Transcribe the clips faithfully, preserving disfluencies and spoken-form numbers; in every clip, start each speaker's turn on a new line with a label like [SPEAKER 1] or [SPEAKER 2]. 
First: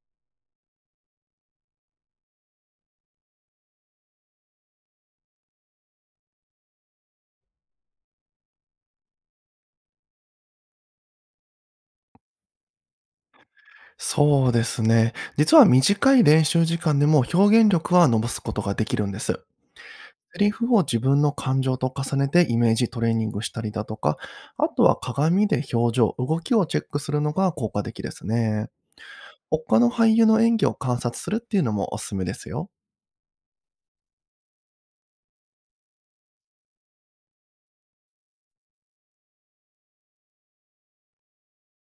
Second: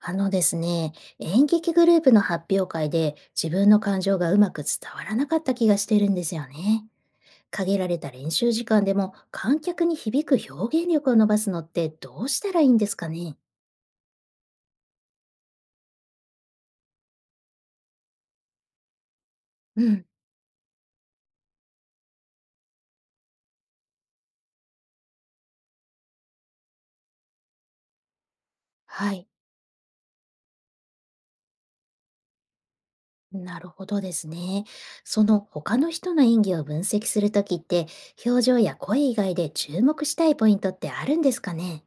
[SPEAKER 1] あのですね、演劇グループの発表会で自分の感情がうまく伝わらなかった気がしてるんですよね。限られた練習時間でも観客に響く表現力を伸ばすのってどうしたらいいんですかね。
[SPEAKER 2] そうですね。実は短い練習時間でも表現力は伸ばすことができるんです。
[SPEAKER 1] うん、
[SPEAKER 2] セリフを自分の感情と重ねてイメージトレーニングしたりだとか、あとは鏡で表情、動きをチェックするのが効果的ですね。
[SPEAKER 1] はい。
[SPEAKER 2] 他の俳優の演技を観察するっていうのもおすすめですよ。
[SPEAKER 1] なるほどですね。その他の人の演技を分析するときって、表情や声以外で注目したいポイントってあるんですかね。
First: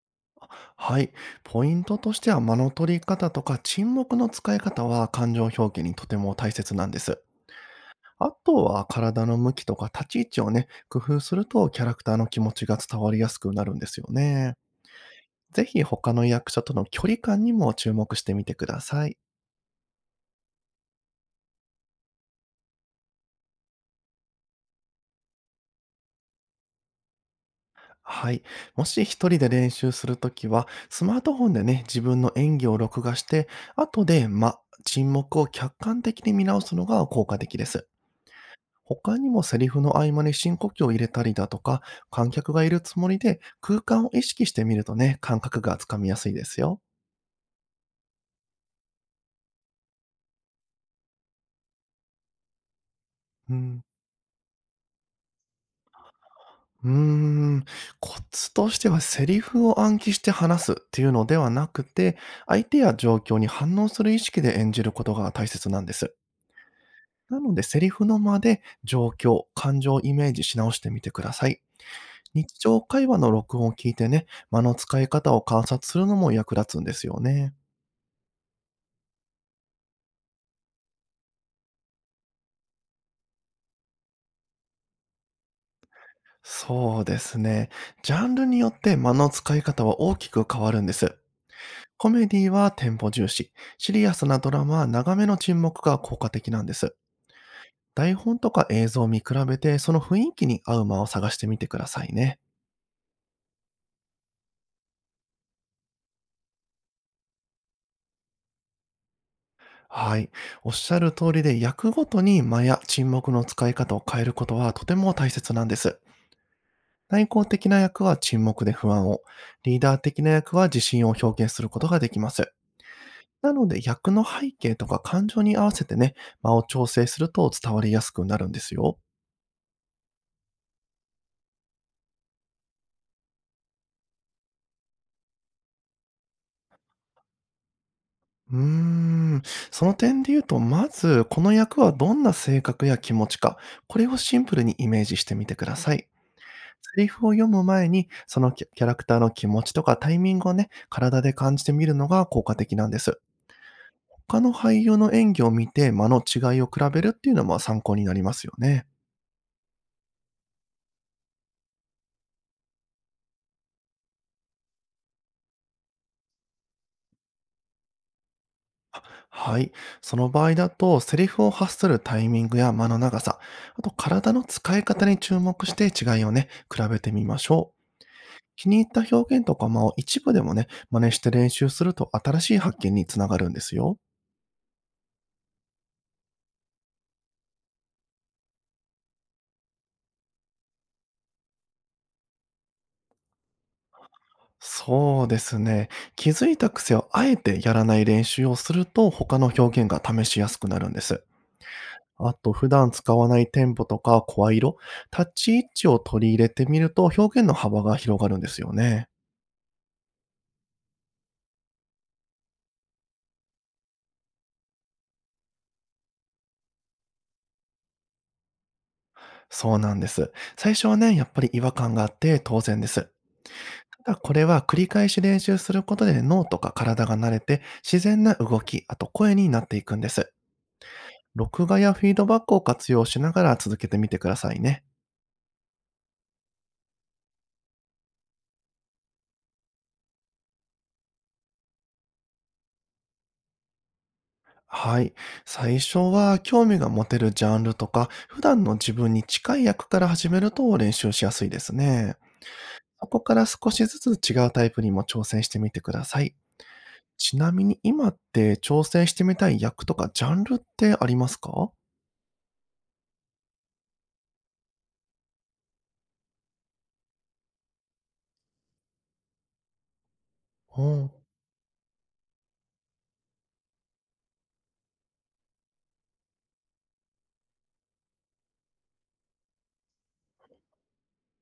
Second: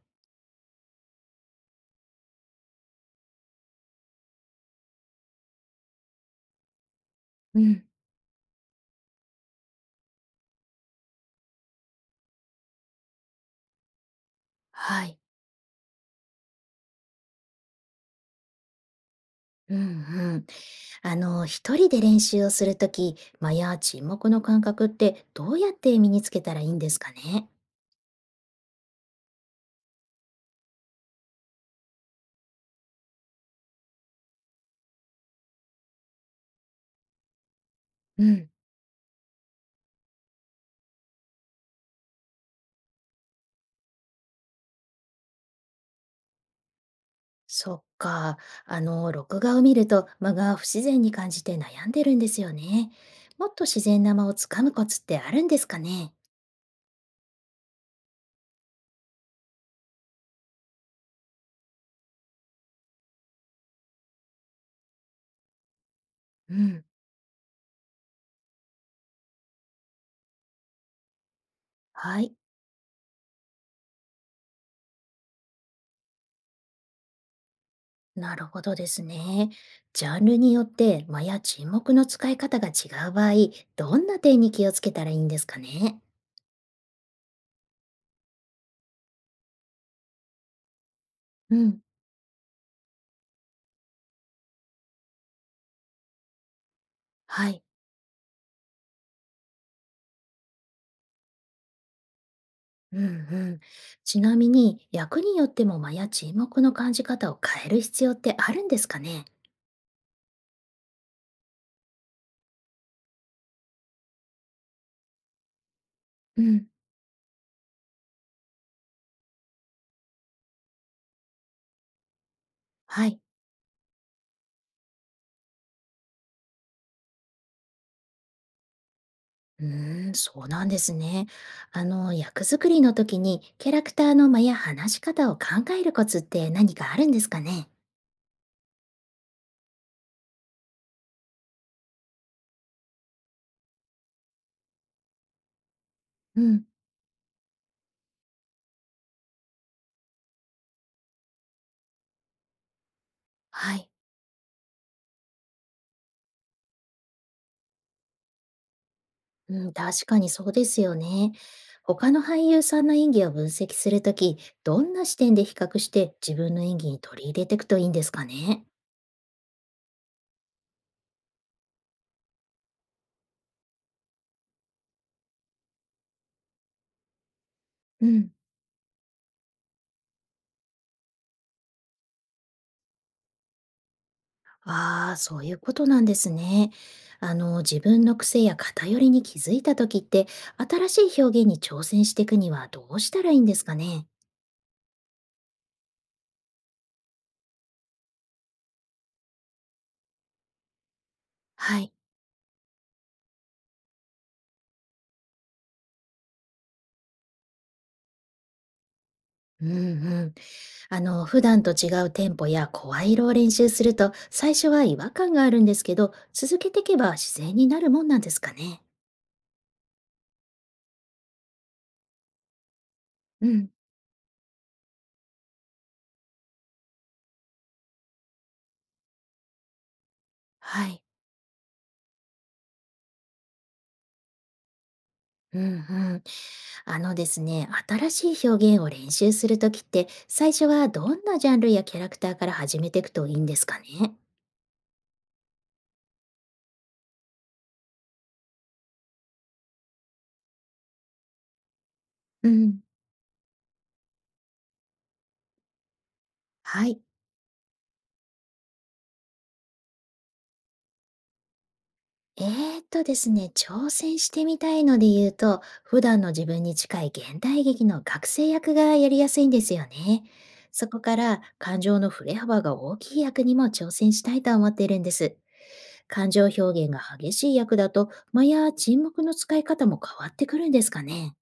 [SPEAKER 2] はい。ポイントとしては間の取り方とか沈黙の使い方は感情表現にとても大切なんです。
[SPEAKER 1] うん、
[SPEAKER 2] あとは体の向きとか立ち位置をね、工夫するとキャラクターの気持ちが伝わりやすくなるんですよね。
[SPEAKER 1] はい。
[SPEAKER 2] ぜひ他の役者との距離感にも注目してみてください。
[SPEAKER 1] うんうん。あの、一人で練習をするとき、間や沈黙の感覚ってどうやって身につけたらいいんですかね。
[SPEAKER 2] はい。もし一人で練習するときは、スマートフォンでね、自分の演技を録画して、後で、ま、沈黙を客観的に見直すのが効果的です。
[SPEAKER 1] うん、
[SPEAKER 2] 他にもセリフの合間に深呼吸を入れたりだとか、観客がいるつもりで空間を意識してみるとね、感覚がつかみやすいですよ。
[SPEAKER 1] そっか。あの、録画を見ると間が不自然に感じて悩んでるんですよね。も
[SPEAKER 2] う
[SPEAKER 1] っと自
[SPEAKER 2] ん。
[SPEAKER 1] 然な間をつかむコツってあるんですかね。
[SPEAKER 2] うーん、コツとしてはセリフを暗記して話すっていうのではなくて、相手や状況に反応する意識で演じることが大切なんです。
[SPEAKER 1] うん、
[SPEAKER 2] なのでセリフの間で状況、感情をイメージし直してみてください。
[SPEAKER 1] はい。
[SPEAKER 2] 日常会話の録音を聞いてね、間の使い方を観察するのも役立つんですよね。
[SPEAKER 1] なるほどですね。ジャンルによって間や沈黙の使い方が違う場合、どんな点に気をつけたらいいんですかね。
[SPEAKER 2] そうですね。ジャンルによって間の使い方は大きく変わるんです。
[SPEAKER 1] うん。
[SPEAKER 2] コメディはテンポ重視、シリアスなドラマは長めの沈黙が効果的なんです。
[SPEAKER 1] はい。
[SPEAKER 2] 台本とか映像を見比べて、その雰囲気に合う間を探してみてくださいね。
[SPEAKER 1] うんうん。ちなみに、役によっても間や沈黙の感じ方を変える必要ってあるんですかね。
[SPEAKER 2] はい。おっしゃる通りで、役ごとに間や沈黙の使い方を変えることはとても大切なんです。
[SPEAKER 1] うん、
[SPEAKER 2] 内向的な役は沈黙で不安を、リーダー的な役は自信を表現することができます。
[SPEAKER 1] はい。
[SPEAKER 2] なので、役の背景とか感情に合わせてね、間を調整すると伝わりやすくなるんですよ。
[SPEAKER 1] うーん、そうなんですね。あの、役作りの時にキャラクターの間や話し方を考えるコツって何かあるんですかね。
[SPEAKER 2] うーん、その点で言うと、まず、この役はどんな性格や気持ちか、これをシンプルにイメージしてみてください。
[SPEAKER 1] うん、
[SPEAKER 2] セリフを読む前に、そのキャキャラクターの気持ちとかタイミングをね、体で感じてみるのが効果的なんです。
[SPEAKER 1] はい。
[SPEAKER 2] 他の俳優の演技を見て間の違いを比べるっていうのも参考になりますよね。
[SPEAKER 1] うん、確かにそうですよね。他の俳優さんの演技を分析するとき、どんな視点で比較して自分の演技に取り入れていくといいんですかね。
[SPEAKER 2] はい。その場合だと、セリフを発するタイミングや間の長さ、あと体の使い方に注目して違いをね、比べてみましょう。
[SPEAKER 1] うん。
[SPEAKER 2] 気に入った表現とか間を一部でもね、真似して練習すると新しい発見につながるんですよ。
[SPEAKER 1] ああ、そういうことなんですね。あの、自分の癖や偏りに気づいた時って、新しい表現に挑戦していくにはどうしたらいいんですかね。
[SPEAKER 2] そうですね。気づいた癖をあえてやらない練習をすると他の表現が試しやすくなるんです。
[SPEAKER 1] はい。
[SPEAKER 2] あと普段使わないテンポとか声色、立ち位置を取り入れてみると表現の幅が広がるんですよね。
[SPEAKER 1] うんうん。あの、普段と違うテンポや声色を練習すると、最初は違和感があるんですけど、続けていけば自然になるもんなんですかね。
[SPEAKER 2] そうなんです。最初はね、やっぱり違和感があって当然です。
[SPEAKER 1] うん。
[SPEAKER 2] ただこれは繰り返し練習することで脳とか体が慣れて自然な動き、あと声になっていくんです。
[SPEAKER 1] はい。
[SPEAKER 2] 録画やフィードバックを活用しながら続けてみてくださいね。
[SPEAKER 1] うんうん。あのですね、新しい表現を練習するときって、最初はどんなジャンルやキャラクターから始めていくといいんですかね。
[SPEAKER 2] はい。最初は興味が持てるジャンルとか、普段の自分に近い役から始めると練習しやすいですね。
[SPEAKER 1] うん。
[SPEAKER 2] そこから少しずつ違うタイプにも挑戦してみてください。
[SPEAKER 1] はい。
[SPEAKER 2] ちなみに今って挑戦してみたい役とかジャンルってありますか？
[SPEAKER 1] えーっとですね、挑戦してみたいので言うと、普段の自分に近い現代劇の学生役がやりやすいんですよね。
[SPEAKER 2] う
[SPEAKER 1] そこ
[SPEAKER 2] ん。
[SPEAKER 1] から感情の振れ幅が大きい役にも挑戦したいと思っているんです。感情表現が激しい役だと、間や沈黙の使い方も変わってくるんですかね。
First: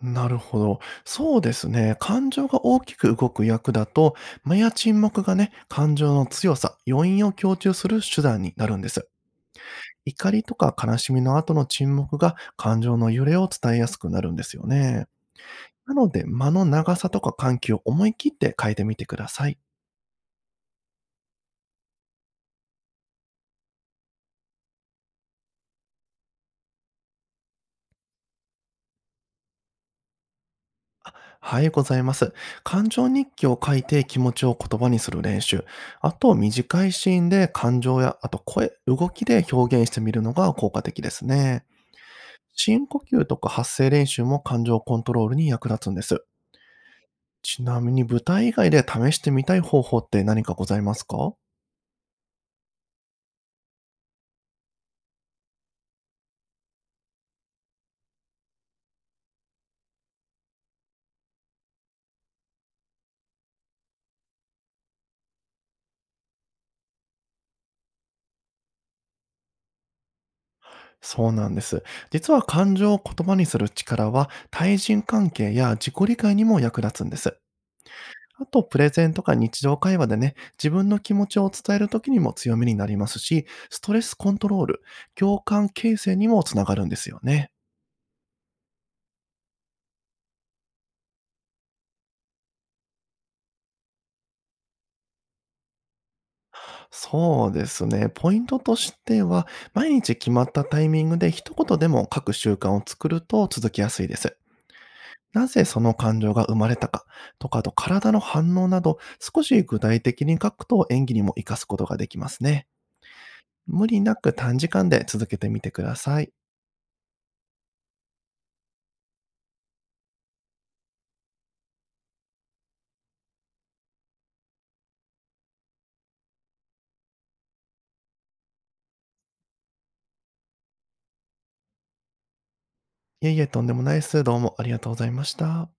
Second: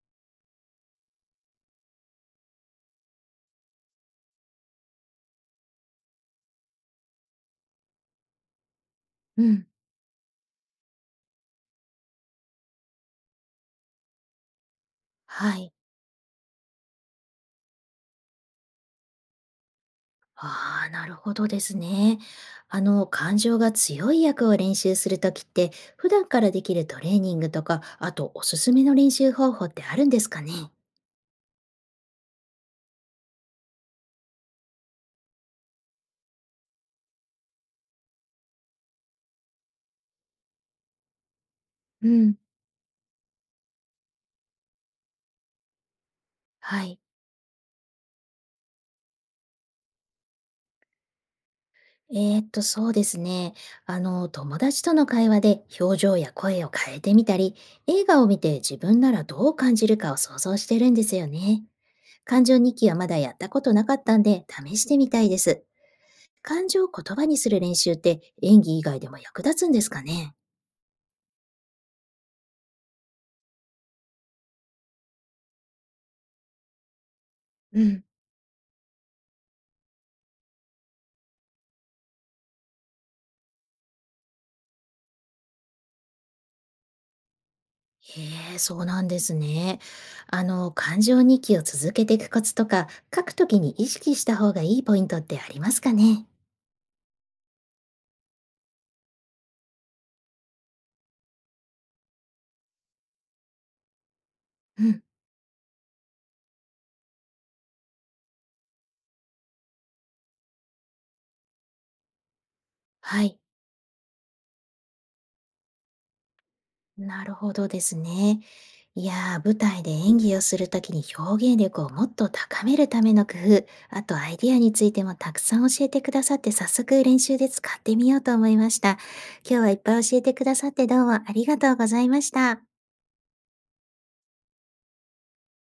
[SPEAKER 2] なるほど。そうですね。感情が大きく動く役だと、間や沈黙がね、感情の強さ、余韻を強調する手段になるんです。
[SPEAKER 1] うん。
[SPEAKER 2] 怒りとか悲しみの後の沈黙が感情の揺れを伝えやすくなるんですよね。
[SPEAKER 1] はい。
[SPEAKER 2] なので、間の長さとか緩急を思い切って変えてみてください。
[SPEAKER 1] ああ、なるほどですね。あの、感情が強い役を練習するときって、普段からできるトレーニングとか、あとおすすめの練習方法ってあるんですかね。
[SPEAKER 2] はい、ございます。感情日記を書いて気持ちを言葉にする練習。あと、短いシーンで感情や、あと声、動きで表現してみるのが効果的ですね。
[SPEAKER 1] うん、
[SPEAKER 2] 深呼吸とか発声練習も感情コントロールに役立つんです。
[SPEAKER 1] はい。
[SPEAKER 2] ちなみに舞台以外で試してみたい方法って何かございますか？
[SPEAKER 1] えーっと、そうですね。あの、友達との会話で表情や声を変えてみたり、映画を見て自分ならどう感じるかを想像してるんですよね。感情日記はまだやったことなかったんで、試してみたいです。感情を言葉にする練習って演技以外でも役立つんですかね。
[SPEAKER 2] そうなんです。実は感情を言葉にする力は対人関係や自己理解にも役立つんです。
[SPEAKER 1] うん。
[SPEAKER 2] あと、プレゼンとか日常会話でね、自分の気持ちを伝えるときにも強みになりますし、ストレスコントロール、共感形成にもつながるんですよね。
[SPEAKER 1] へえ、そうなんですね。あの、感情日記を続けていくコツとか、書くときに意識した方がいいポイントってありますかね。
[SPEAKER 2] そうですね。ポイントとしては、毎日決まったタイミングで一言でも書く習慣を作ると続きやすいです。
[SPEAKER 1] うん、
[SPEAKER 2] なぜその感情が生まれたかとか、あと体の反応など、少し具体的に書くと演技にも活かすことができますね。
[SPEAKER 1] はい。
[SPEAKER 2] 無理なく短時間で続けてみてください。
[SPEAKER 1] なるほどですね。いやー、舞台で演技をするときに表現力をもっと高めるための工夫、あとアイディアについてもたくさん教えてくださって、早速練習で使ってみようと思いました。今日はいっぱい教えてくださってどうもありがとうございました。
[SPEAKER 2] いえいえ、とんでもないです。どうもありがとうございました。